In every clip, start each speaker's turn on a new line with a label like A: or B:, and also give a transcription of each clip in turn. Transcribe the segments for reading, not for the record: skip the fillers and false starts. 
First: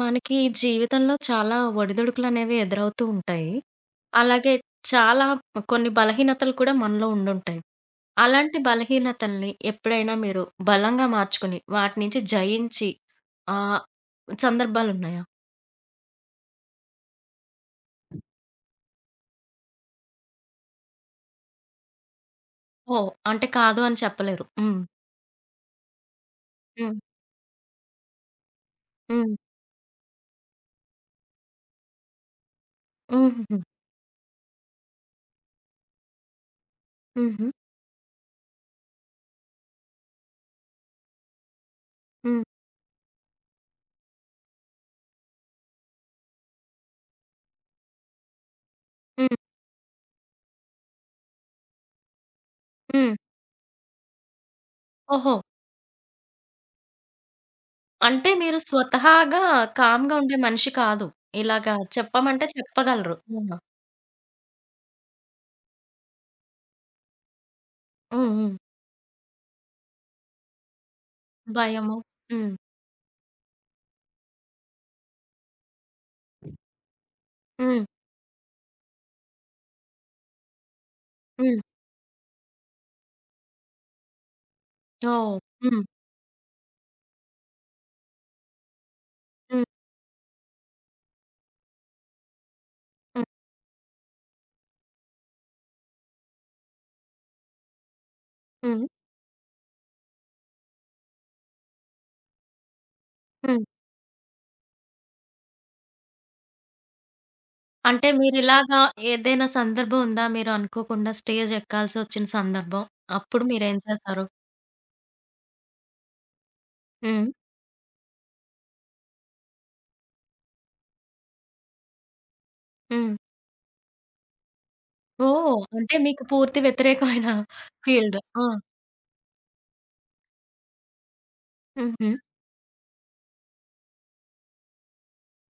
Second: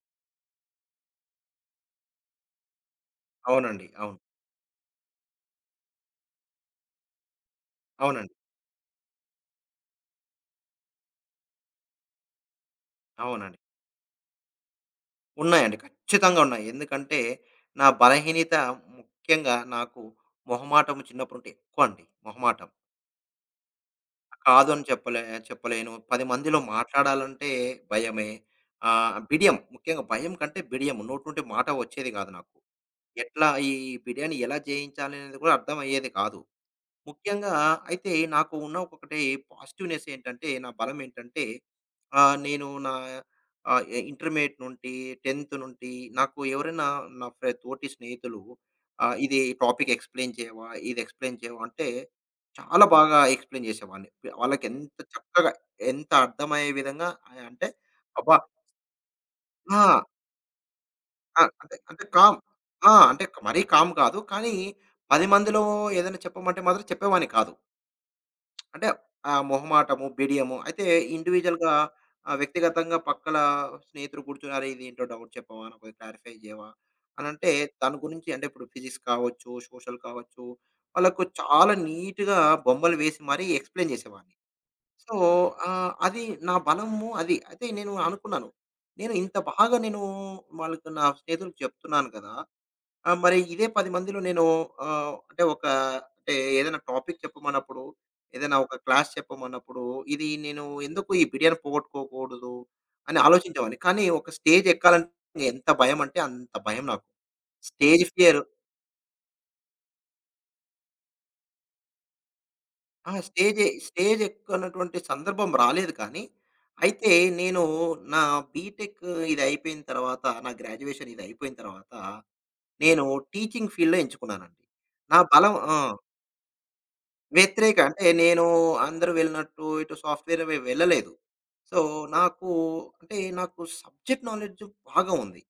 A: మనకి జీవితంలో చాలా ఒడిదుడుకులనేవి ఎదురవుతూ ఉంటాయి.
B: అవునండి. అవును.
A: అలాగే చాలా కొన్ని బలహీనతలు కూడా మనలో ఉండుంటాయి.
B: అవునండి.
A: అలాంటి బలహీనతల్ని ఎప్పుడైనా మీరు బలంగా మార్చుకొని, వాటి నుంచి జయించి
B: అవునండి.
A: ఆహ్, సందర్భాలున్నాయా?
B: ఉన్నాయండి. ఖచ్చితంగా ఉన్నాయి. ఎందుకంటే నా బలహీనత ముఖ్యంగా నాకు మొహమాటం చిన్నప్పుడుంటే ఎక్కువండి మొహమాటం.
A: ఓహ్! అంటే కాదు అని చెప్పలేరు.
B: కాదు
A: హ్మ్.
B: అని చెప్పలేను. 10 మందిలో
A: హ్మ్.
B: మాట్లాడాలంటే భయమే.
A: హ్మ్.
B: బిడియం ముఖ్యంగా భయం కంటే బిడియం. నోటి నుండి మాట వచ్చేది కాదు నాకు. ఎట్లా
A: హుహుహు.
B: ఈ బిర్యానీ ఎలా జేయించాలి అనేది కూడా అర్థమయ్యేది కాదు.
A: హుహు.
B: ముఖ్యంగా అయితే నాకు ఉన్న ఒకటే పాజిటివ్‌నెస్ ఏంటంటే, నా బలం ఏంటంటే,
A: హ్మ్.
B: నేను నా ఆహ్, ఎ ఇంటర్మీడియేట్ నుండి, 10థ్ నుండి నాకు ఎవరైనా నా తోటి స్నేహితులు
A: హ్మ్.
B: "ఇది టాపిక్ ఎక్స్‌ప్లెయిన్ చేయవా? ఇది ఎక్స్‌ప్లెయిన్ చేయవా?" అంటే చాలా
A: హ్మ్.
B: బాగా ఎక్స్‌ప్లెయిన్ చేసేవాడిని. వాళ్ళకెంత
A: ఓహో!
B: చక్కగా, ఎంత అర్థమయ్యే విధంగా అంటే
A: అంటే
B: అబ్బా!
A: మీరు స్వతహాగా
B: ఆ!
A: కామ్‌గా ఉండే మనిషి కాదు.
B: ఆ!
A: ఇలాగా
B: అంటే అంటే కామ్
A: చెప్పమంటే
B: ఆ!
A: చెప్పగలరు.
B: అంటే
A: హ్మ్.
B: మరీ కామ్ కాదు. కానీ 10 మందిలో ఏదైనా చెప్పమంటే మాత్రం చెప్పేవాడిని కాదు.
A: హ్మ్. హ్మ్.
B: అంటే మొహమాటము, బిడియము. అయితే ఇండివిడ్యుయల్‌గా
A: భయము. హ్మ్.
B: వ్యక్తిగతంగా పక్కల స్నేహితులు కూర్చొని "అరే! ఇదేంటో డౌట్ చెప్పవా? నాకు కొంచెం క్లారిఫై చేయవా?" అనంటే
A: హ్మ్.
B: దాని గురించి అంటే ఇప్పుడు ఫిజిక్స్ కావచ్చు, సోషల్ కావచ్చు, వాళ్ళకు
A: హ్మ్.
B: చాలా నీట్‌గా బొమ్మలు వేసి మరీ ఎక్స్‌ప్లెయిన్ చేసేవాడిని. So,
A: oh! హ్మ్.
B: అది నా బలము అది. అయితే నేను అనుకున్నాను. నేను ఇంత
A: హ్మ్.
B: బాగా నేను వాళ్ళకి నా స్నేహితులకు చెప్తున్నాను కదా! ఆ!
A: హ్మ్.
B: మరి ఇదే 10 మందిలో నేను అంటే ఒక అంటే ఏదైనా టాపిక్ చెప్పమన్నప్పుడు, ఏదైనా ఒక
A: హ్మ్.
B: క్లాస్ చెప్పమన్నప్పుడు, ఇది నేను ఎందుకు ఈ బిర్యానీ పోగొట్టుకోకూడదు అని
A: హ్మ్.
B: ఆలోచించేవాడిని. కానీ ఒక స్టేజ్ ఎక్కాలంటే ఎంత భయమంటే అంత భయం నాకు. స్టేజ్
A: అంటే
B: ఫియర్.
A: మీరిలాగా ఏదైనా సందర్భం ఉందా? మీరు అనుకోకుండా స్టేజ్ ఎక్కాల్సొచ్చిన సందర్భం?
B: ఆ!
A: అప్పుడు
B: స్టేజ్
A: మీరేం
B: స్టేజ్
A: చేశారు?
B: ఎక్కనటువంటి సందర్భం రాలేదు కానీ, అయితే
A: హ్మ్.
B: నేను నా బీటెక్ ఇది అయిపోయిన తర్వాత, నా గ్రాడ్యుయేషన్ ఇది అయిపోయిన తర్వాత, నేను
A: హ్మ్.
B: టీచింగ్ ఫీల్డ్‌లో ఎంచుకున్నానండి. నా బలం.
A: ఓహ్!
B: ఆ!
A: అంటే మీకు పూర్తి వ్యతిరేకమైన
B: వ్యతిరేక అంటే
A: ఫీల్డ్.
B: నేను
A: ఆ!
B: అందరూ వెళ్ళినట్టు ఇటు సాఫ్ట్‌వేర్ అవి వెళ్ళలేదు. సో,
A: హుహు.
B: నాకు అంటే నాకు సబ్జెక్ట్ నాలెడ్జ్ బాగా ఉంది.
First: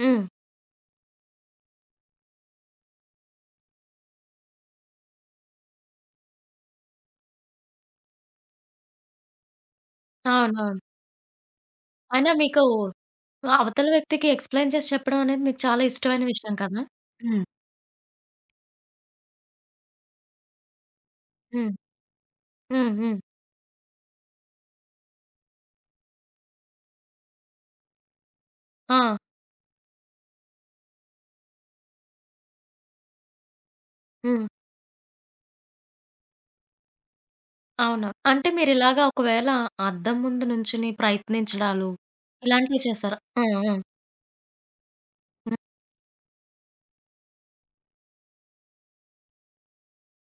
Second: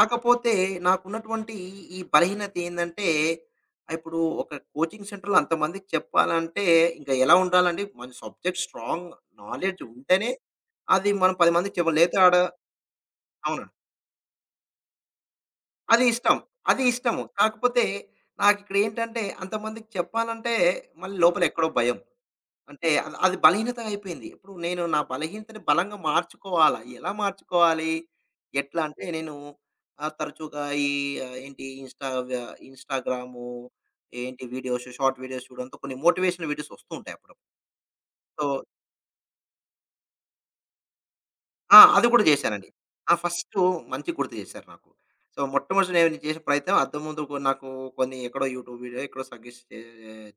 A: హ్మ్.
B: నాకున్నటువంటి ఈ బలహీనత ఏందంటే, ఇప్పుడు ఒక కోచింగ్ సెంటర్‌లో అంతమందికి చెప్పాలంటే ఇంక ఎలా ఉండాలండి? మన సబ్జెక్ట్ స్ట్రాంగ్ నాలెడ్జ్ ఉంటేనే
A: అవునవును.
B: అది మనం 10 మందికి చెప్పాలి. లేతే
A: అయినా
B: ఆడ
A: మీకు
B: అవునండి.
A: అవతల వ్యక్తికి ఎక్స్‌ప్లెయిన్ చేసి చెప్పడం అనేది మీకు చాలా
B: అది
A: ఇష్టమైన
B: ఇష్టం.
A: విషయం కదా!
B: అది ఇష్టము.
A: హ్మ్.
B: కాకపోతే నాకిక్కడేంటంటే అంతమందికి చెప్పాలంటే మళ్ళీ లోపల ఎక్కడో
A: హ్మ్.
B: భయం. అంటే
A: హ్మ్.
B: అది
A: హ్మ్.
B: అది బలహీనత అయిపోయింది. ఇప్పుడు నేను నా బలహీనతని బలంగా మార్చుకోవాలా? ఎలా మార్చుకోవాలి? ఎట్లా అంటే
A: ఆ!
B: నేను తరచుగా ఈ ఏంటి ఇన్‌స్టాగ్రాము ఏంటి
A: హ్మ్.
B: వీడియోస్, షార్ట్ వీడియోస్ చూడడంతో కొన్ని మోటివేషనల్ వీడియోస్ వస్తూ ఉంటాయి అప్పుడప్పుడు.
A: అవునా!
B: సో,
A: అంటే మీరిలాగా ఒకవేళ అద్దం ముందు నుంచొని
B: ఆ!
A: ప్రయత్నించడాలు,
B: అది కూడా చేశానండి.
A: ఇలాంటివి
B: ఆ!
A: చేశారా? ఆ!
B: ఫస్టు
A: ఆ!
B: మంచి గుర్తు చేశారు నాకు. సో,
A: హ్మ్.
B: మొట్టమొదటి నేను చేసిన ప్రయత్నం అద్దం ముందు కొ నాకు కొన్ని ఎక్కడో యూట్యూబ్ వీడియో ఎక్కడో సజెస్ట్ చే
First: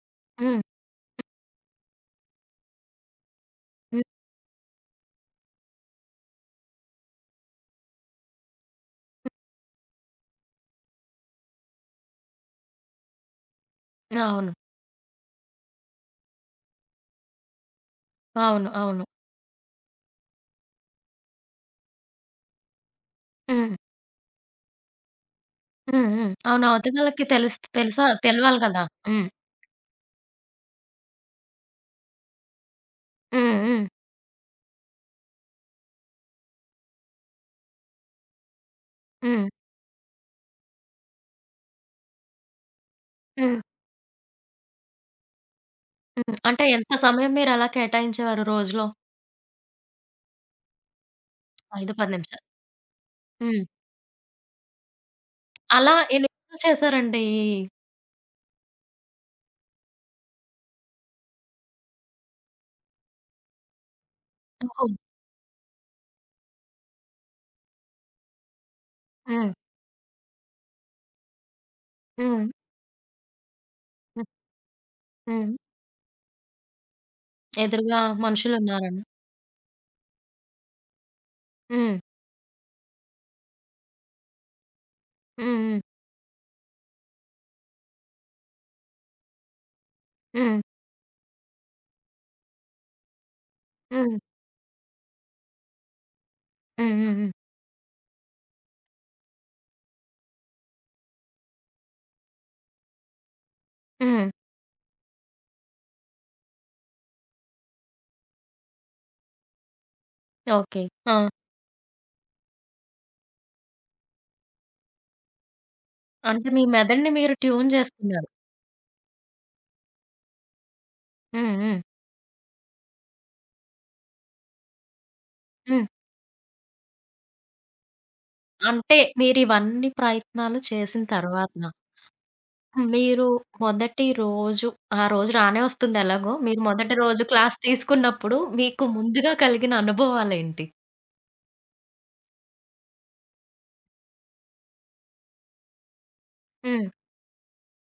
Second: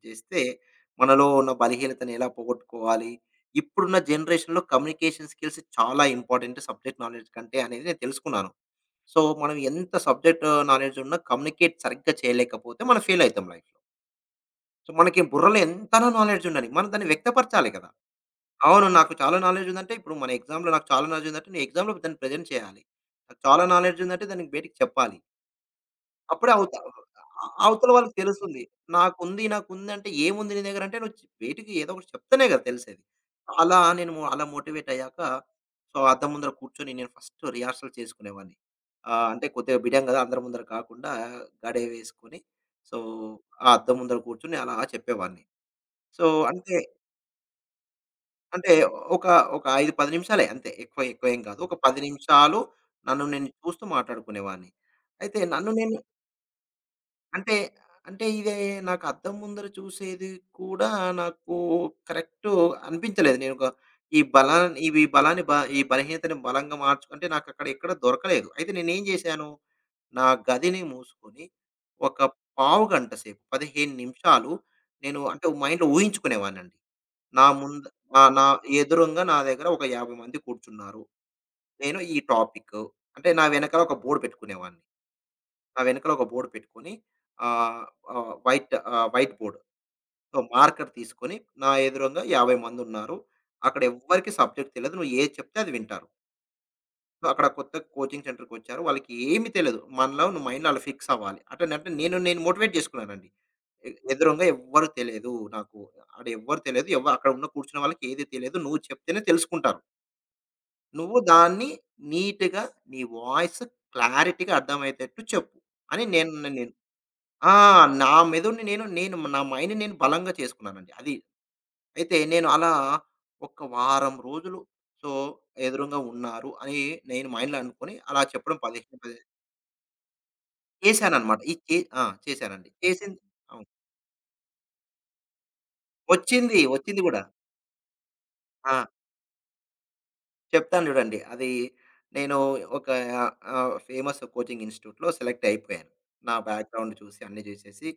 B: చేస్తే,
A: హ్మ్.
B: మనలో ఉన్న బలహీనతను ఎలా పోగొట్టుకోవాలి, ఇప్పుడున్న
A: హ్మ్.
B: జనరేషన్‌లో కమ్యూనికేషన్ స్కిల్స్ చాలా ఇంపార్టెంట్ సబ్జెక్ట్ నాలెడ్జ్ కంటే అనేది నేను తెలుసుకున్నాను. సో, మనం ఎంత సబ్జెక్ట్ నాలెడ్జ్ ఉన్నా కమ్యూనికేట్ సరిగ్గా చేయలేకపోతే మనం ఫెయిల్ అయితాం లైఫ్‌లో.
A: అవును.
B: సో, మనకి బుర్రలో ఎంతనా నాలెడ్జ్ ఉండని, మనం దాన్ని వ్యక్తపరచాలి కదా!
A: అవును.
B: అవును.
A: అవును.
B: నాకు చాలా నాలెడ్జ్ ఉందంటే, ఇప్పుడు మన ఎగ్జామ్‌లో నాకు చాలా నాలెడ్జ్ ఉందంటే, నేను ఎగ్జామ్‌లో దాన్ని ప్రెజెంట్ చేయాలి. నాకు చాలా
A: హ్మ్.
B: నాలెడ్జ్ ఉందంటే, దానికి బయటికి చెప్పాలి.
A: హ్మ్. హ్మ్.
B: అప్పుడే
A: అవును.
B: అవత
A: అవతలోళ్ళకి తెలుస్
B: అవతల
A: తెలుసా
B: వాళ్ళకి
A: తెలవాలి
B: తెలుస్తుంది.
A: కదా! హ్మ్.
B: నాకుంది, నాకుందంటే ఏముంది నీ దగ్గర అంటే, నువ్వు బయటికి ఏదో ఒకటి చెప్తేనే కదా తెలిసేది.
A: హ్మ్. హ్మ్.
B: అలా మోటివేట్ అయ్యాక, సో, అద్దం ముందర కూర్చొని నేను ఫస్ట్ రిహార్సల్ చేసుకునేవాడిని. అంటే
A: హ్మ్.
B: కొద్దిగా బిడియం కదా! అందరి ముందర కాకుండా గడే వేసుకొని, సో,
A: హ్మ్.
B: ఆ అద్దం ముందర కూర్చొని అలా చెప్పేవాడిని. సో,
A: హ్మ్. అంటే
B: అంటే
A: ఎంత సమయం మీరలా కేటాయించేవారు
B: అంటే
A: రోజులో?
B: ఒక, ఒక 5, 10 నిమిషాలే అంతే. ఎక్కువ ఎక్కువేం కాదు. ఒక
A: 5,
B: 10
A: 10 నిమిషాలు.
B: నిమిషాలు నన్ను నేను
A: హ్మ్.
B: చూస్తూ మాట్లాడుకునేవాడిని. అయితే నన్ను
A: అలా
B: నేను
A: ఎన్ని రోజులు చేశారండి ఈ
B: అంటే, అంటే ఇదే నాకు అద్దం ముందర చూసేది కూడా నాకు కరెక్టు అనిపించలేదు. నేను ఒక ఈ బలా
A: ఓహో!
B: ఇవి బలాన్ని బ ఈ బలహీనతని బలంగా మార్చుకుంటే నాకక్కడ ఎక్కడ దొరకలేదు. అయితే నేనేం చేశాను,
A: హ్మ్.
B: నా గదిని మూసుకొని ఒక
A: హ్మ్.
B: పావుగంట సేపు, 15
A: హ్మ్.
B: నిమిషాలు నేను అంటే
A: హ్మ్.
B: మైండ్‌లో ఊహించుకునేవాడినండి. నా ముందు
A: ఎదురుగా
B: నా నా
A: మనుషులున్నారని.
B: ఎదురుంగా నా దగ్గర ఒక 50 మంది కూర్చున్నారు.
A: హ్మ్.
B: నేను ఈ టాపిక్ అంటే నా వెనకాల ఒక బోర్డ్ పెట్టుకునేవాడిని.
A: హ్మ్.
B: నా
A: హ్మ్.
B: వెనకాల ఒక బోర్డ్ పెట్టుకొని ఆహ్, ఆహ్, white ah, white board. So,
A: హ్మ్.
B: మార్కర్ తీసుకొని నా ఎదురుంగా 50 మందున్నారు. అక్కడ
A: హ్మ్.
B: ఎవ్వరికీ సబ్జెక్ట్ తెలీదు. నువ్వు ఏది చెప్తే అది వింటారు.
A: హ్మ్. హ్మ్.
B: సో,
A: హ్మ్.
B: అక్కడ కొత్త కోచింగ్ సెంటర్‌కొచ్చారు. వాళ్ళకి ఏమి తెలీదు. మనలో నువ్వు మైండ్‌లో అలా ఫిక్స్ అవ్వాలి. అట్టనంటే నేను నేను మోటివేట్ చేసుకున్నానండి. ఎ
A: హ్మ్.
B: ఎదురుంగా ఎవ్వరు తెలియదు నాకు. ఆడ ఎవ్వరు తెలియదు. ఎవ్వ అక్కడ ఉన్న కూర్చున్న వాళ్ళకి ఏది తెలియదు. నువ్వు చెప్తేనే తెలుసుకుంటారు.
A: ఓకే. ఆ!
B: నువ్వు దాన్ని నీట్‌గా నీ వాయిస్ క్లారిటీగా అర్థమయ్యేటట్టు చెప్పు అని నేను
A: అంటే మీ
B: నేను
A: మెదడుని మీరు
B: ఆ!
A: ట్యూన్
B: నా
A: జేసుకున్నారు.
B: మెదడుని నేను నేను నా మైండ్‌ని నేను బలంగా చేసుకున్నానండి. అది
A: హ్మ్. హ్మ్.
B: అయితే నేను అలా ఒక వారం రోజులు సో
A: హ్మ్.
B: ఎదురుంగా ఉన్నారు అని నేను మైండ్‌లో అనుకోని అలా చెప్పడం
A: అంటే
B: 15, 15
A: మీరివన్నీ ప్రయత్నాలు చేసిన
B: చేశానన్నమాట.
A: తర్వాత,
B: ఇది చే ఆ! చేశానండి. చేసింది
A: మీరు
B: అవును.
A: మొదటి రోజు, ఆ రోజు రానే వస్తుంది ఎలాగో.
B: వచ్చింది.
A: మీరు మొదటి
B: వచ్చింది గూడా.
A: రోజు క్లాస్ తీసుకున్నప్పుడు
B: ఆ!
A: మీకు ముందుగా కలిగిన అనుభవాలేంటి?
B: చెప్తాను చూడండి. అది నేను ఒక ఫేమస్ కోచింగ్ ఇన్‌స్టిట్యూట్‌లో సెలెక్ట్ అయిపోయాను. నా
A: హ్మ్.
B: బ్యాక్‌గ్రౌండ్ చూసి అన్నీ చూసేసి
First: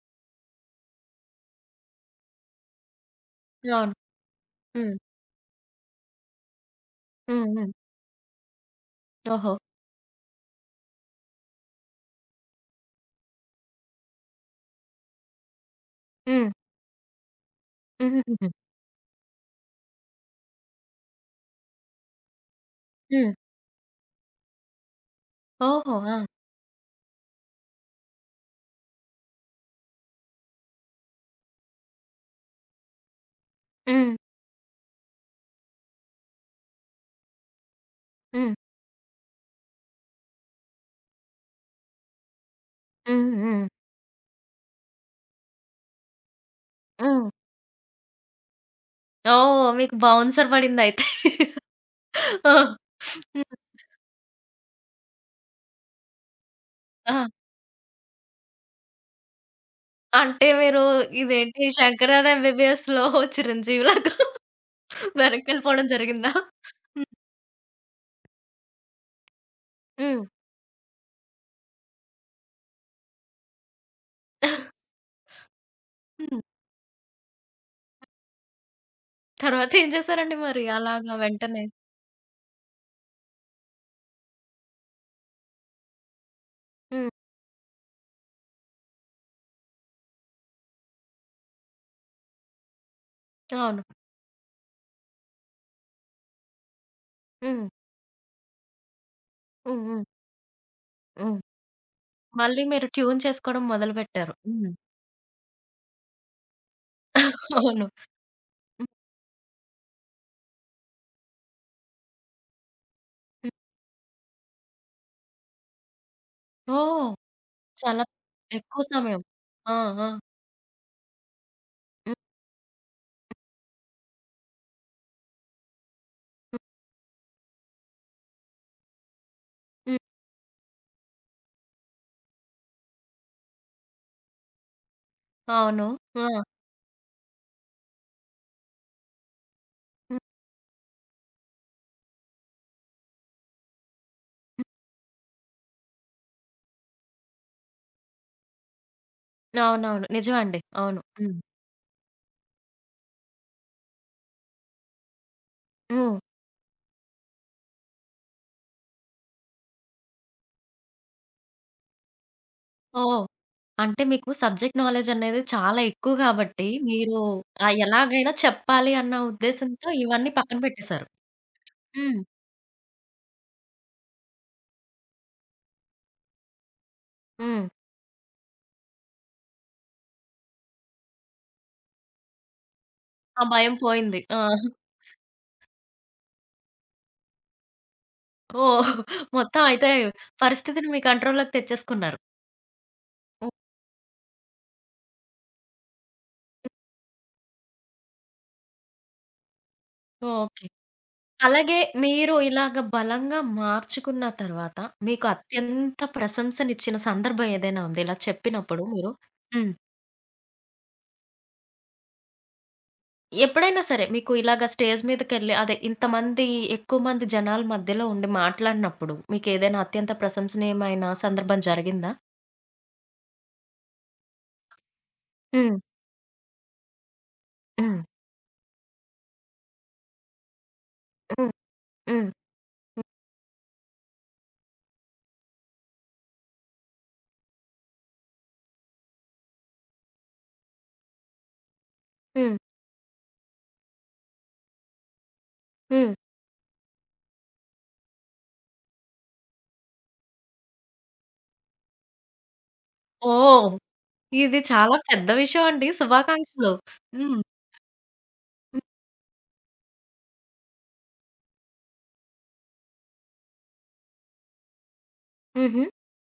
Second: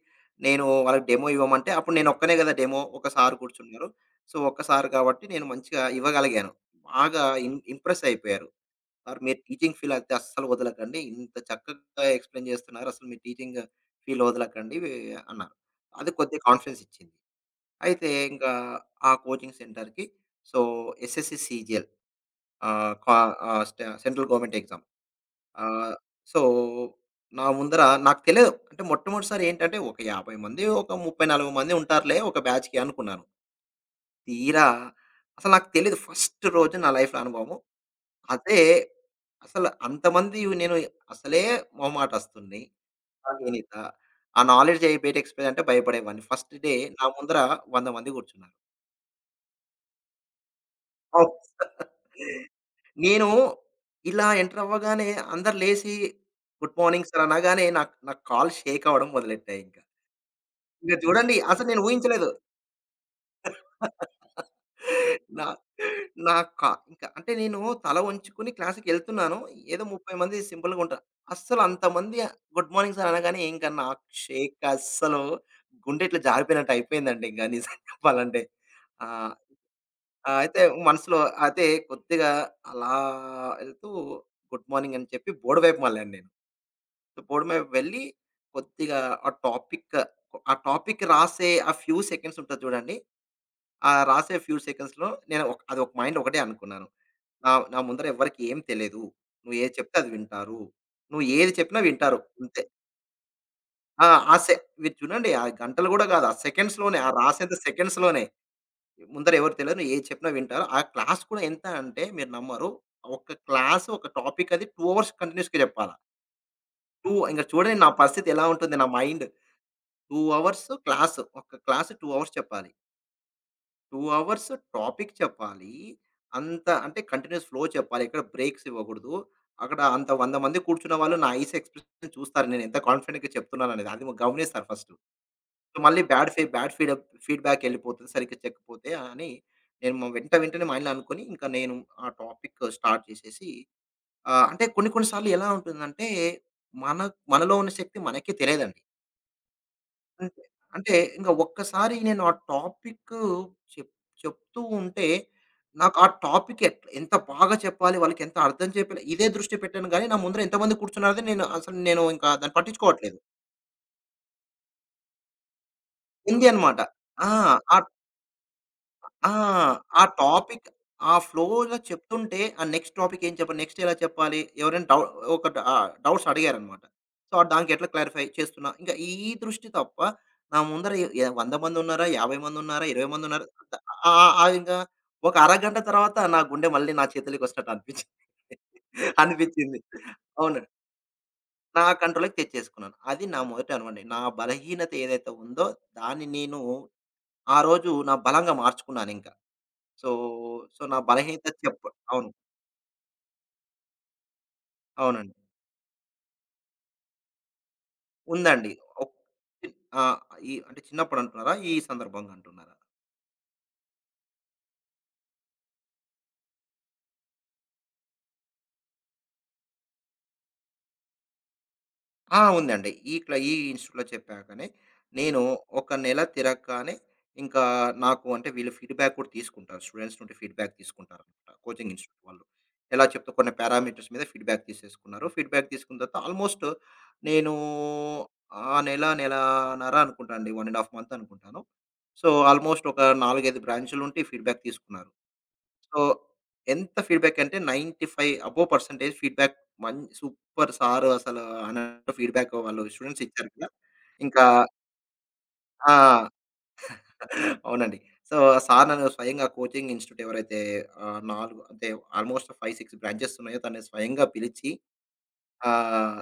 B: నేను వాళ్ళకి డెమో ఇవ్వమంటే అప్పుడు నేను ఒక్కనే కదా డెమో. ఒక సార్ కూర్చున్నారు.
A: అవును.
B: సో, ఒక్క సార్
A: హ్మ్.
B: కాబట్టి నేను మంచిగా ఇవ్వగలిగాను. బాగా
A: హ్మ్. హ్మ్.
B: ఇంప్రెస్ అయిపోయారు. ఆర్ మీరు
A: ఓహో!
B: టీచింగ్ ఫీల్ అయితే అస్సలు వదలకండి. ఇంత చక్కగా ఎక్స్‌ప్లెయిన్ చేస్తున్నారు. అసలు మీ టీచింగ్ ఫీల్ వదలకండి ఇవి అన్నారు. అది కొద్దిగా
A: హ్మ్.
B: కాన్ఫిడెన్స్ ఇచ్చింది. అయితే
A: హుహుహుహు.
B: ఇంకా ఆ కోచింగ్ సెంటర్‌కి సో, ఎస్ఎస్‌సి సీజీఎల్ ఆహ్, కా
A: హ్మ్.
B: ఆహ్, స్ట సెంట్రల్ గవర్నమెంట్ ఎగ్జామ్. ఆహ్,
A: ఓహో! ఆ!
B: సో, నా ముందర నాకు తెలియదు. అంటే మొట్టమొదటిసారి ఏంటంటే ఒక 50 మంది, ఒక 30, 40 మంది ఉంటారులే ఒక బ్యాచ్‌కి అనుకున్నాను.
A: హ్మ్.
B: తీరా అసలు నాకు తెలీదు. ఫస్ట్ రోజు నా లైఫ్‌లో అనుభవము.
A: హ్మ్.
B: అదే. అసలు అంతమంది నేను అసలే మొహమాటస్తుడిని.
A: హ్మ్.
B: ఆహా!
A: హ్మ్.
B: దీనిత ఆ నాలెడ్జ్ అయి బయట ఎక్స్‌ప్లెయిన్ అంటే భయపడేవాడిని. ఫస్ట్ డే నా
A: హ్మ్.
B: ముందర 100 మంది కూర్చున్నారు.
A: ఓహ్! మీకు బౌన్సర్ పడిందయితే.
B: అవును.
A: ఆ!
B: నేను
A: హ్మ్.
B: ఇలా ఎంటర్ అవ్వగానే అందరూ లేసి గుడ్ మార్నింగ్
A: ఆ!
B: సార్ అనగానే నాకు నా కాళ్ళు షేక్ అవ్వడం మొదలెట్టాయి ఇంకా.
A: అంటే మీరు
B: ఇంక చూడండి
A: ఇదేంటి
B: అసలు నేను
A: 'శంకరాద
B: ఊహించలేదు.
A: ఎంబీబీఎస్‌లో' చిరంజీవిలాగా
B: నా
A: వెనక్కెళ్ళిపోవడం జరిగిందా?
B: నాకా
A: హ్మ్.
B: ఇంకా అంటే నేను తల వంచుకొని క్లాస్‌కెళ్తున్నాను. ఏదో 30
A: హ్మ్.
B: మంది సింపుల్‌గా ఉంటారు. అస్సలు అంతమంది గుడ్ మార్నింగ్ సార్ అనగానే ఇంక నాకు షేక్ అస్సలు గుండె ఇట్లా
A: హ్మ్.
B: జారిపోయినట్టు అయిపోయిందండి ఇంక నిజం చెప్పాలంటే. ఆహ్,
A: తర్వాత ఏం చేశారండి
B: ఆహ్, అయితే
A: మరి అలాగా
B: మనసులో
A: వెంటనే?
B: అయితే కొద్దిగా అలా ఎళ్తూ గుడ్ మార్నింగ్ అని చెప్పి బోర్డ్ వైపు మళ్ళాను నేను.
A: హ్మ్.
B: బోర్డ్ వైపు వెళ్ళి కొద్దిగా ఆ టాపిక్, ఆ టాపిక్ రాసే ఆ ఫ్యూ సెకండ్స్ ఉంటది చూడండి.
A: అవును.
B: ఆ! రాసే ఫ్యూ సెకండ్స్‌లో నేను ఒక అది ఒక మైండ్‌లో ఒకటే అనుకున్నాను. నా
A: హ్మ్.
B: నా ముందర ఎవ్వరికీ ఏం తెలీదు. నువ్వు ఏది
A: హ్మ్.
B: చెప్తే
A: హ్మ్.
B: అది వింటారు. నువ్వు
A: హ్మ్.
B: ఏది చెప్పినా వింటారు. అంతే.
A: మళ్ళీ మీరు ట్యూన్ చేసుకోవడం
B: ఆ!
A: మొదలుపెట్టారు.
B: ఆ సె
A: హ్మ్.
B: మీరు చూడండి ఆ గంటలు గూడా గాదు. ఆ సెకండ్స్‌లోనే ఆ రాసేంత
A: అవును.
B: సెకండ్స్‌లోనే.
A: హ్మ్.
B: ముందర ఎవరు తెలియదు. నువ్వు ఏది చెప్పినా వింటారు. ఆ క్లాస్ కూడా ఎంత అంటే మీరు నమ్మరు. ఒక
A: హ్మ్.
B: క్లాస్ ఒక టాపిక్ అది 2 అవర్స్ కంటిన్యూయస్‌గా జెప్పాలా.
A: ఓహ్!
B: 2 ఇంక చూడండి నా
A: చాలా
B: పరిస్థితి ఎలా ఉంటుంది.
A: ఎక్కువ
B: నా
A: సమయం.
B: మైండ్
A: ఆ! ఆ!
B: 2 అవర్స్ క్లాస్. ఒక క్లాస్ 2
A: హ్మ్.
B: అవర్స్ చెప్పాలి. 2 అవర్స్ టాపిక్ చెప్పాలి.
A: హ్మ్.
B: అంత అంటే కంటిన్యూయస్ ఫ్లో చెప్పాలి. ఎక్కడ బ్రేక్స్ ఇవ్వకూడదు. అక్కడ
A: హ్మ్.
B: అంత 100 మంది కూర్చున్న వాళ్ళు నా ఐస్ ఎక్స్‌ప్రెషన్ చూస్తారు. నేను ఎంత కాన్ఫిడెంట్‌గా చెప్తున్నాననేది. అది గమనిస్తారు ఫస్ట్. సో
A: అవును.
B: మళ్ళీ
A: ఆ!
B: బ్యాడ్ ఫీ బ్యాడ్ ఫీడ్ ఫీడ్‌బ్యాక్ ఎళ్ళిపోతుంది. సరిగ్గా చెక్కకపోతే అని నేను మ
A: హ్మ్.
B: వెంటనే మైండ్‌లో అనుకోని ఇంకా నేను ఆ టాపిక్ స్టార్ట్ చేసేసి అంటే
A: హ్మ్.
B: కొన్ని కొన్ని సార్లు ఎలా ఉంటుందంటే మన మనలో ఉన్న శక్తి మనకే తెలియదండి.
A: అవునవును.
B: అంతే.
A: నిజమండి.
B: అంటే
A: అవును.
B: ఇంక
A: హ్మ్.
B: ఒక్కసారి నేను ఆ టాపిక్ చెప్ చెప్తూ ఉంటే, నాకు ఆ
A: హ్మ్.
B: టాపిక్ ఎట్ ఎంత బాగా చెప్పాలి, వాళ్ళకి ఎంత అర్థం చెప్పాలి ఇదే దృష్టి పెట్టాను గానీ, నా ముందర ఎంతమంది కూర్చున్నారో నేను అసలు నేను ఇంకా దాన్ని పట్టించుకోవట్లేదు.
A: ఓహ్! అంటే మీకు సబ్జెక్ట్ నాలెడ్జ్ అనేది చాలా ఎక్కువ
B: ఉంది
A: కాబట్టి,
B: అనమాట.
A: మీరు
B: ఆ! ఆ
A: ఎలాగైనా చెప్పాలి అన్న
B: ఆ!
A: ఉద్దేశంతో
B: ఆ
A: ఇవన్నీ పక్కన
B: టాపిక్
A: పెట్టేశారు.
B: ఆ ఫ్లో‌లో
A: హ్మ్.
B: చెప్తుంటే, ఆ నెక్స్ట్ టాపిక్ ఏం చెప్పాలి? నెక్స్ట్ ఎలా చెప్పాలి? ఎవరైనా డౌ ఒక డ డౌట్స్ అడిగారనమాట. సో,
A: హ్మ్.
B: దానికి ఎట్లా క్లారిఫై చేస్తున్నా. ఇంకా ఈ దృష్టి తప్ప నా ముందర ఎ ఎ 100 మందున్నారా? 50 మందున్నారా? 20
A: ఆ
B: మందున్నారా?
A: భయం
B: ఆ!
A: పోయింది. ఆ!
B: ఆ! ఇంకా ఒక అరగంట తర్వాత నా గుండె మళ్ళీ నా చేతులకొచ్చినట్టు అనిపించింది.
A: ఓహ్! మొత్తం
B: అనిపించింది.
A: అయితే
B: అవును.
A: పరిస్థితిని మీ కంట్రోల్‌లోకి
B: నా
A: తెచ్చేసుకున్నారు.
B: కంట్రోల్‌లోకి తెచ్చేసుకున్నాను. అది నా
A: హ్మ్.
B: మొదటి అనుభవం అండి. నా బలహీనత ఏదైతే ఉందో దాన్ని నేను ఆ రోజు నా బలంగా మార్చుకున్నానింక. So,
A: okay.
B: సో, నా బలహీనత
A: అలాగే
B: చెప్ప అవును.
A: మీరు ఇలాగ బలంగా మార్చుకున్న తర్వాత మీకు
B: అవునండి.
A: అత్యంత ప్రశంసనిచ్చిన సందర్భం ఏదైనా ఉందా ఇలా
B: ఉందండి.
A: చెప్పినప్పుడు మీరు?
B: ఒక్
A: హ్మ్.
B: ఆ! ఈ అంటే చిన్నప్పుడు అంటున్నారా? ఈ సందర్భంగా అంటున్నారా?
A: ఎప్పుడైనా సరే మీకు ఇలాగ స్టేజ్ మీదకెళ్ళి అదే ఇంతమంది ఎక్కువ మంది జనాల మధ్యలో ఉండి మాట్లాడినప్పుడు మీకేదైనా అత్యంత ప్రశంసనీయమైన సందర్భం జరిగిందా?
B: ఆ! ఉందండి. ఈ క్ల ఈ ఇన్స్టిట్యూట్‌లో చెప్పాకనే నేను
A: హ్మ్.
B: ఒక నెల తిరగగానే ఇంకా
A: హ్మ్.
B: నాకు అంటే వీళ్ళు ఫీడ్‌బ్యాక్ కూడా తీసుకుంటారు. స్టూడెంట్స్ నుండి ఫీడ్‌బ్యాక్ తీసుకుంటారనమాట.
A: హ్మ్.
B: కోచింగ్ ఇన్స్టిట్యూట్
A: హ్మ్.
B: వాళ్ళు. ఎలా చెప్తే కొన్ని పారామీటర్స్ మీద ఫీడ్‌బ్యాక్ తీసేసుకున్నారు. ఫీడ్‌బ్యాక్ తీసుకున్న తర్వాత ఆల్మోస్ట్ నేను ఆ నెల, నెలన్నర అనుకుంటా అండి. 1 ½ మంత్ అనుకుంటాను. సో,
A: హ్మ్.
B: ఆల్మోస్ట్ ఒక 4, 5 బ్రాంచులుంటి ఫీడ్‌బ్యాక్ తీసుకున్నారు. సో,
A: హ్మ్.
B: ఎంత ఫీడ్‌బ్యాక్ అంటే 95 అబోవ్ పర్సెంటేజ్ ఫీడ్‌బ్యాక్ మన్ సూపర్ సార్ అసలు అన్నట్టు ఫీడ్‌బ్యాక్ వాళ్ళు స్టూడెంట్స్ ఇచ్చారు కదా!
A: ఓహ్!
B: ఇంకా
A: ఇది చాలా పెద్ద విషయం అండి.
B: ఆ!
A: శుభాకాంక్షలు. హ్మ్.
B: అవునండి. సో,
A: హ్మ్.
B: సార్ నన్ను స్వయంగా కోచింగ్ ఇన్‌స్టిట్యూట్ ఎవరైతే 4 అంటే ఆల్మోస్ట్ 5, 6 బ్రాంచెస్ ఉన్నాయో తనని స్వయంగా పిలిచి
A: హుహు.
B: ఆహ్,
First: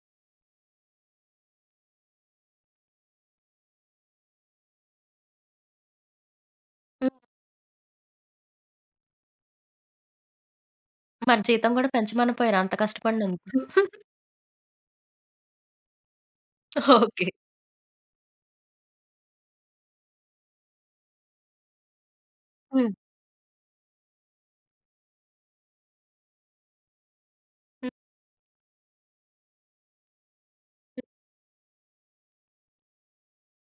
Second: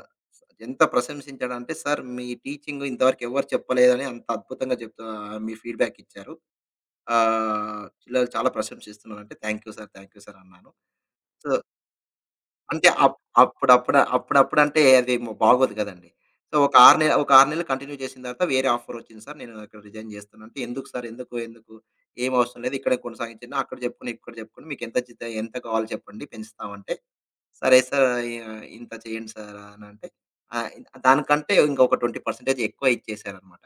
B: ఎంత ప్రశంసించాడంటే, "సార్ మీ టీచింగ్ ఇంతవరకు ఎవరు చెప్పలేదని అంత అద్భుతంగా చెప్తా మీ ఫీడ్‌బ్యాక్ ఇచ్చారు.
A: హ్మ్.
B: పిల్లలు చాలా ప్రశంసిస్తున్నారు" అంటే, "thank you sir. Thank you sir" అన్నాను.
A: మరి
B: సో
A: జీతం గూడా పెంచమనపోయారా అంత
B: అంటే అప్
A: కష్టపడినందుకు?
B: అప్పుడప్పుడు అప్పుడప్పుడు అంటే అది మ బాగోదు గదండీ. సో, ఒక 6 నె
A: ఓకే.
B: ఒక 6 నెలలు కంటిన్యూ చేసిన తర్వాత వేరే ఆఫరొచ్చింది సార్. నేను ఇక్కడ రిజైన్ జేస్తున్నా అంటే, "ఎందుకు సార్? ఎందుకు? ఎందుకు? ఏం అవసరం లేదు.
A: హ్మ్.
B: ఇక్కడే కొనసాగించండి. అక్కడ జెప్పుకొని, ఇక్కడ జెప్పుకొని మీకెంత జీత ఎంత కావాలో చెప్పండి పెంచుతామంటే," "సరే
A: హ్మ్.
B: సార్. ఇంత చేయండి సార్" అనంటే ఆహ్, దానికంటే ఇంకొక 20% ఎక్కువ ఇచ్చేసారనమాట.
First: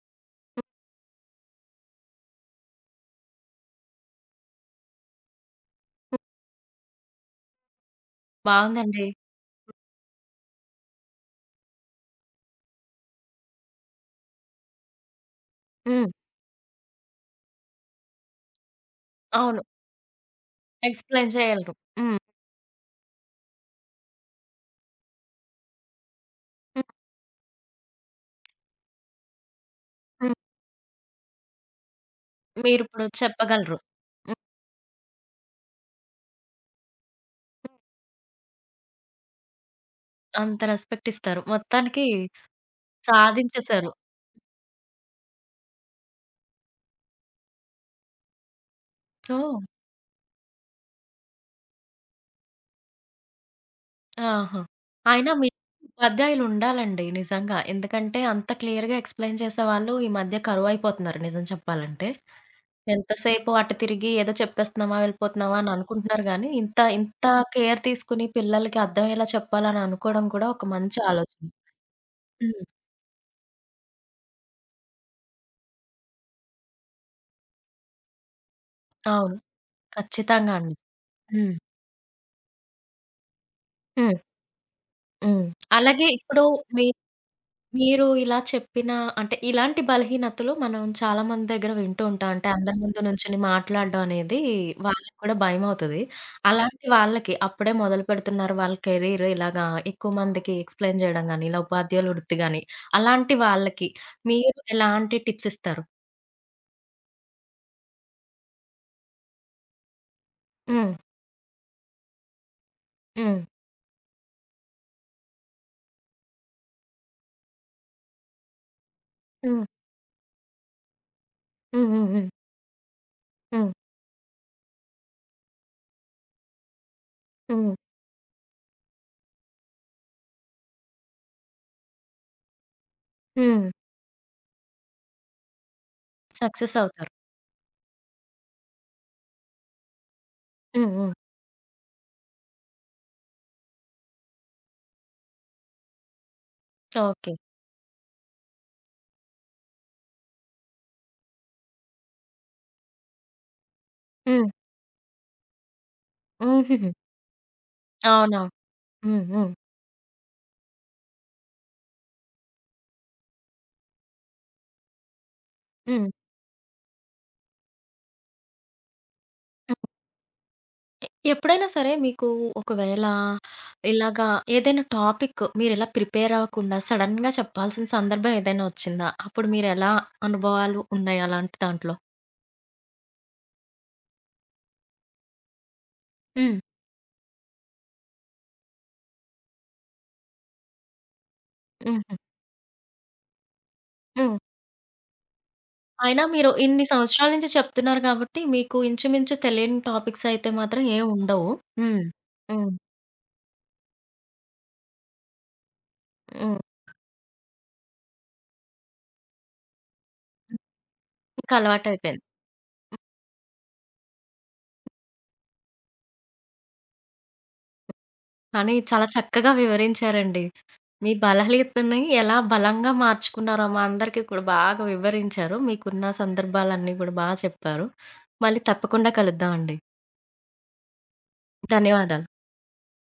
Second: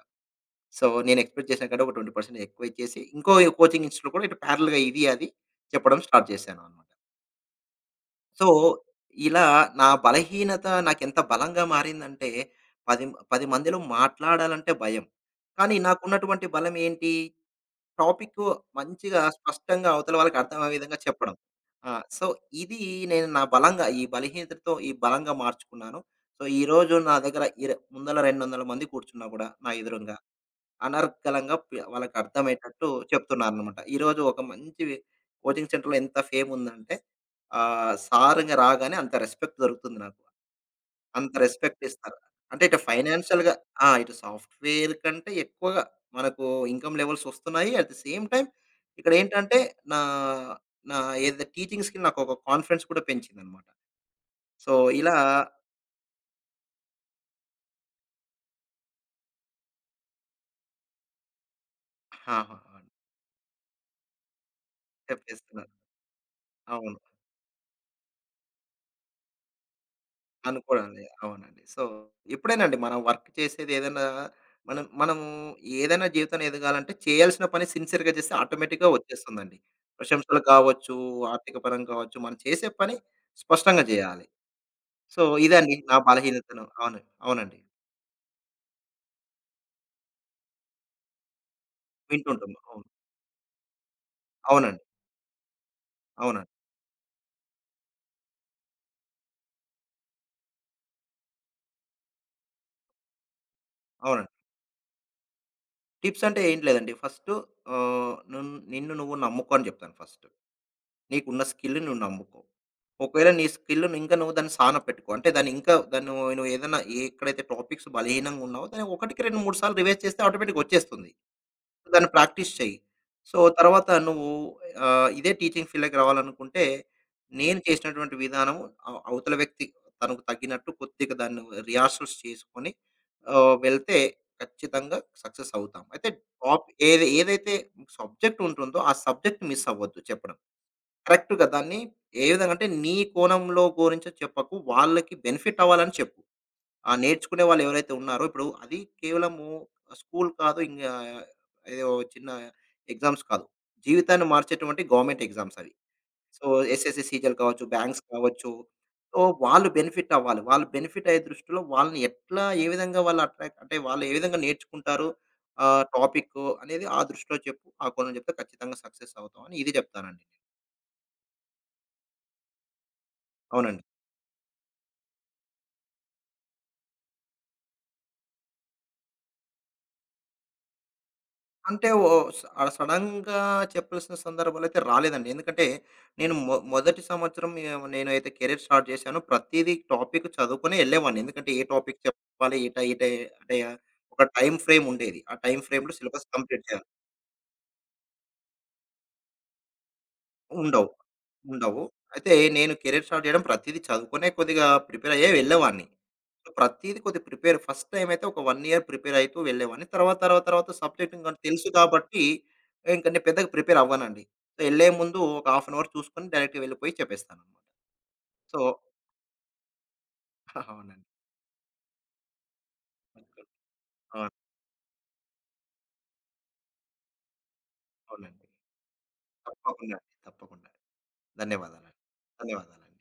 B: సో, నేను ఎక్స్‌పెక్ట్ చేసిన కంటే ఒక 20% ఎక్కువ ఇచ్చేసి, ఇంకో కోచింగ్ ఇన్స్టిట్యూట్‌లో కూడా ఇటు ప్యారలెల్‌గా ఇది, అది చెప్పడం
A: హ్మ్.
B: స్టార్ట్ చేశాననమాట. సో,
A: బావుందండి.
B: ఇలా నా బలహీనత నాకెంత బలంగా మారిందంటే, పది పది మందిలో మాట్లాడాలంటే భయం. కానీ
A: హ్మ్.
B: నాకున్నటువంటి బలం ఏంటి? టాపిక్కు మంచిగా
A: అవును.
B: స్పష్టంగా అవతల వాళ్ళకి అర్థమయ్యే విధంగా
A: ఎక్స్‌ప్లెయిన్
B: చెప్పడం.
A: చేయగలరు.
B: ఆ!
A: హ్మ్.
B: సో, ఇది నేను నా బలంగా ఈ బలహీనతతో ఈ బలంగా మార్చుకున్నాను. సో,
A: హ్మ్.
B: ఈరోజు నా దగ్గర ఇర ముందల 200 మంది కూర్చున్నా గూడా నా ఎదురుంగా
A: హ్మ్.
B: అనర్గళంగా పి వాళ్ళకి అర్థమయ్యేటట్టు
A: మీరిప్పుడు
B: చెప్తున్నాననమాట.
A: చెప్పగలరు.
B: ఈరోజు ఒక మంచి కోచింగ్ సెంటర్‌లో ఎంత ఫేమ్ ఉందంటే సార్ ఇంగ రాగానే అంత రెస్పెక్ట్ దొరుకుతుంది నాకు.
A: అంత రెస్పెక్ట్
B: అంత
A: ఇస్తారు.
B: రెస్పెక్ట్
A: మొత్తానికి
B: ఇస్తారు. అంటే ఇటు ఫైనాన్షియల్‌గా ఆ!
A: సాధించేసారు.
B: ఇటు సాఫ్ట్‌వేర్ కంటే ఎక్కువగా మనకు ఇన్‌కమ్ లెవెల్స్ వస్తున్నాయి. At the same time
A: so,
B: ఇక్కడేంటంటే నా నా ఏదైతే టీచింగ్ స్కిల్ నాకొక కాన్ఫిడెన్స్ కూడా పెంచిందనమాట.
A: ఆహా!
B: సో, ఇలా
A: అయినా మీ ఉపాధ్యాయులుండాలండి నిజంగా. ఎందుకంటే అంత క్లియర్‌గా ఎక్స్‌ప్లెయిన్ చేసేవాళ్ళు ఈ మధ్య కరువైపోతున్నారు నిజం చెప్పాలంటే.
B: ఆహా!
A: ఎంతసేపు అటు తిరిగి ఏదో చెప్పేస్తున్నామా, వెళ్ళిపోతున్నామా
B: చెప్పేస్తున్నారు.
A: అని అనుకుంటున్నారు గానీ, ఇంత
B: అవును.
A: ఇంత కేర్ తీసుకొని పిల్లలకి అర్థమయ్యేలా చెప్పాలని అనుకోవడం కూడా ఒక మంచి
B: అనుకోవడంలే.
A: ఆలోచన.
B: అవునండి. సో,
A: హ్మ్.
B: ఎప్పుడేనండి మనం వర్క్ చేసేదేదైనా మనం మనము ఏదైనా జీవితంలో ఎదగాలంటే చేయాల్సిన పని సిన్సియర్‌గా చేస్తే ఆటోమేటిక్‌గా
A: అవును.
B: వచ్చేస్తుందండి. ప్రశంసలు
A: ఖచ్చితంగా అండి.
B: కావచ్చు,
A: హ్మ్.
B: ఆర్థిక పరంగా కావచ్చు, మనం చేసే పని స్పష్టంగా
A: హ్మ్.
B: చేయాలి. సో,
A: హ్మ్.
B: ఇదండి నా
A: అలాగే ఇప్పుడు
B: బలహీనతను.
A: మీ
B: అవును. అవునండి.
A: మీరు ఇలా చెప్పిన అంటే ఇలాంటి బలహీనతలు మనం చాలా మంది దగ్గర వింటూ ఉంటాం. అంటే
B: వింటుంటాము.
A: అందరి
B: అవును.
A: ముందు నుంచొని మాట్లాడడం అనేది
B: అవునండి.
A: వాళ్ళకి కూడా భయమవుతది.
B: అవునండి.
A: అలాంటి వాళ్ళకి అప్పుడే మొదలుపెడుతున్నారు వాళ్ళ కెరీర్ ఇలాగా ఎక్కువ మందికి ఎక్స్‌ప్లెయిన్ చేయడం గాని, ఇలా ఉపాధ్యాయుల వృత్తి గాని, అలాంటి వాళ్ళకి
B: అవునండి.
A: మీరు ఎలాంటి టిప్స్ ఇస్తారు?
B: టిప్స్ అంటే ఏం లేదండి. ఫస్టు ఆహ్, నున్ నిన్ను నువ్వు నమ్ముకో అని జెప్తాను ఫస్ట్.
A: హ్మ్.
B: నీకున్న స్కిల్‌ని నువ్వు నమ్ముకో. ఒకవేళ
A: హ్మ్.
B: నీ స్కిల్‌ని ఇంకా నువ్వు దాన్ని సాన పెట్టుకో. అంటే దాన్ని ఇంకా దాన్ని నువ్వు నువ్వు ఏదైనా ఎక్కడైతే టాపిక్స్ బలహీనంగా ఉన్నావో దాన్ని ఒకటికి 2, 3
A: హ్మ్.
B: సార్లు రివైజ్ చేస్తే ఆటోమేటిక్‌గా వచ్చేస్తుంది.
A: హ్మ్. హ్మ్.
B: దాన్ని
A: హ్మ్.
B: ప్రాక్టీస్ చెయ్యి. సో,
A: హ్మ్.
B: తర్వాత నువ్వు ఇదే టీచింగ్ ఫీల్డ్‌లోకి రావాలనుకుంటే నేను
A: హ్మ్.
B: చేసినటువంటి విధానం అవ అవతల వ్యక్తి తనకు తగ్గినట్టు కొద్దిగా దాన్ని రిహార్సల్స్ చేసుకొని
A: హ్మ్.
B: వెళ్తే ఖచ్చితంగా సక్సెస్ అవుతాం. అయితే టాప్
A: సక్సెస్
B: ఏది
A: అవుతారు.
B: ఏదైతే సబ్జెక్ట్ ఉంటుందో ఆ సబ్జెక్ట్ మిస్ అవ్వద్దు చెప్పడం.
A: హ్మ్. హ్మ్.
B: కరెక్ట్‌గా దాన్ని ఏ విధంగా అంటే నీ కోణంలో గురించి చెప్పకు. వాళ్ళకి బెనిఫిట్ అవ్వాలని చెప్పు. ఆ
A: ఓకే.
B: నేర్చుకునే వాళ్ళు ఎవరైతే ఉన్నారో ఇప్పుడు అది కేవలము స్కూల్ కాదు. ఇంగా ఏదో చిన్న ఎగ్జామ్స్ కాదు. జీవితాన్ని
A: హ్మ్.
B: మార్చేటువంటి గవర్నమెంట్ ఎగ్జామ్స్ అవి. సో,
A: హుహుహు.
B: ఎస్ఎస్‌సి, సీజీఎల్ కావచ్చు, బ్యాంక్స్ కావచ్చు.
A: అవునవును.
B: సో,
A: హ్మ్. హ్మ్.
B: వాళ్ళు బెనిఫిట్ అవ్వాలి. వాళ్ళు బెనిఫిట్ అయ్యే దృష్టిలో వాళ్ళని ఎట్లా ఏ విధంగా వాళ్ళు అట్రాక్ట్ అంటే వాళ్ళు ఏ విధంగా నేర్చుకుంటారు
A: హ్మ్. హ్మ్.
B: టాపిక్ అనేది ఆ దృష్టిలో చెప్పు. ఆ కోణంలో చెప్తే ఖచ్చితంగా సక్సెస్ అవుతాం అని ఇది చెప్తానండి.
A: ఎప్పుడైనా సరే మీకు ఒకవేళ
B: అవునండి.
A: ఇలాగా ఏదైనా టాపిక్ మీరిలా ప్రిపేర్ అవ్వకుండా సడెన్‌గా చెప్పాల్సిన సందర్భం ఏదైనా వచ్చిందా? అప్పుడు మీరెలా అనుభవాలు ఉన్నాయి అలాంటి
B: అంటే
A: దాంట్లో?
B: ఓ స సడెన్‌గా చెప్పాల్సిన సందర్భాలైతే రాలేదండి. ఎందుకంటే నేను మొ
A: హ్మ్.
B: మొదటి సంవత్సరం ఏవ్ నేనైతే కెరీర్ స్టార్ట్ చేశానో ప్రతీదీ టాపిక్ చదువుకునే ఎళ్ళేవాడిని. ఎందుకంటే ఏ టాపిక్
A: హుహు.
B: చెప్పాలి, ఏ టై ఏ టై అంటే ఒక
A: హ్మ్.
B: టైమ్ ఫ్రేమ్ ఉండేది. ఆ టైమ్ ఫ్రేమ్‌లో
A: అయినా
B: సిలబస్
A: మీరు
B: కంప్లీట్ చేయాలి.
A: ఇన్ని సంవత్సరాల నుంచి చెప్తున్నారు కాబట్టి మీకు ఇంచుమించు తెలియని టాపిక్స్ అయితే మాత్రం
B: ఉండవు.
A: ఏముండవు.
B: ఉండవు.
A: హ్మ్.
B: అయితే
A: హ్మ్.
B: నేను కెరీర్ స్టార్ట్ చేయడం ప్రతీదీ చదువుకునే కొద్దిగా ప్రిపేర్ అయ్యే వెళ్ళేవాడిని.
A: హ్మ్.
B: ప్రతీది కొద్దిగా ప్రిపేర్ ఫస్ట్ టైమ్ అయితే ఒక 1 ఇయర్ ప్రిపేర్ అయితూ వెళ్ళేవాడిని. తర్వాత సబ్జెక్ట్ ఇంక
A: ఇంక
B: తెలుసు కాబట్టి
A: అలవాటయిపోయింది.
B: ఇంక నేను పెద్దగా ప్రిపేర్ అవ్వనండి. సో, ఎళ్ళే ముందు ఒక హాఫ్ అన్ అవర్ చూసుకొని డైరెక్ట్‌గా వెళ్ళిపోయి చెప్పేస్తాననమాట. సో
A: కానీ చాలా చక్కగా వివరించారండి.
B: అవునండి.
A: మీ బలహీతని ఎలా బలంగా మార్చుకున్నారో మా అందరికీ
B: అవును.
A: కూడా బాగా వివరించారు. మీకున్న సందర్భాలన్నీ కూడా బా చెప్పారు.
B: అవునండి.
A: మళ్ళీ తప్పకుండా కలుద్దామండి.
B: తప్పకుండా. తప్పకుండా. ధన్యవాదాలండి.
A: ధన్యవాదాలు.
B: ధన్యవాదాలండి.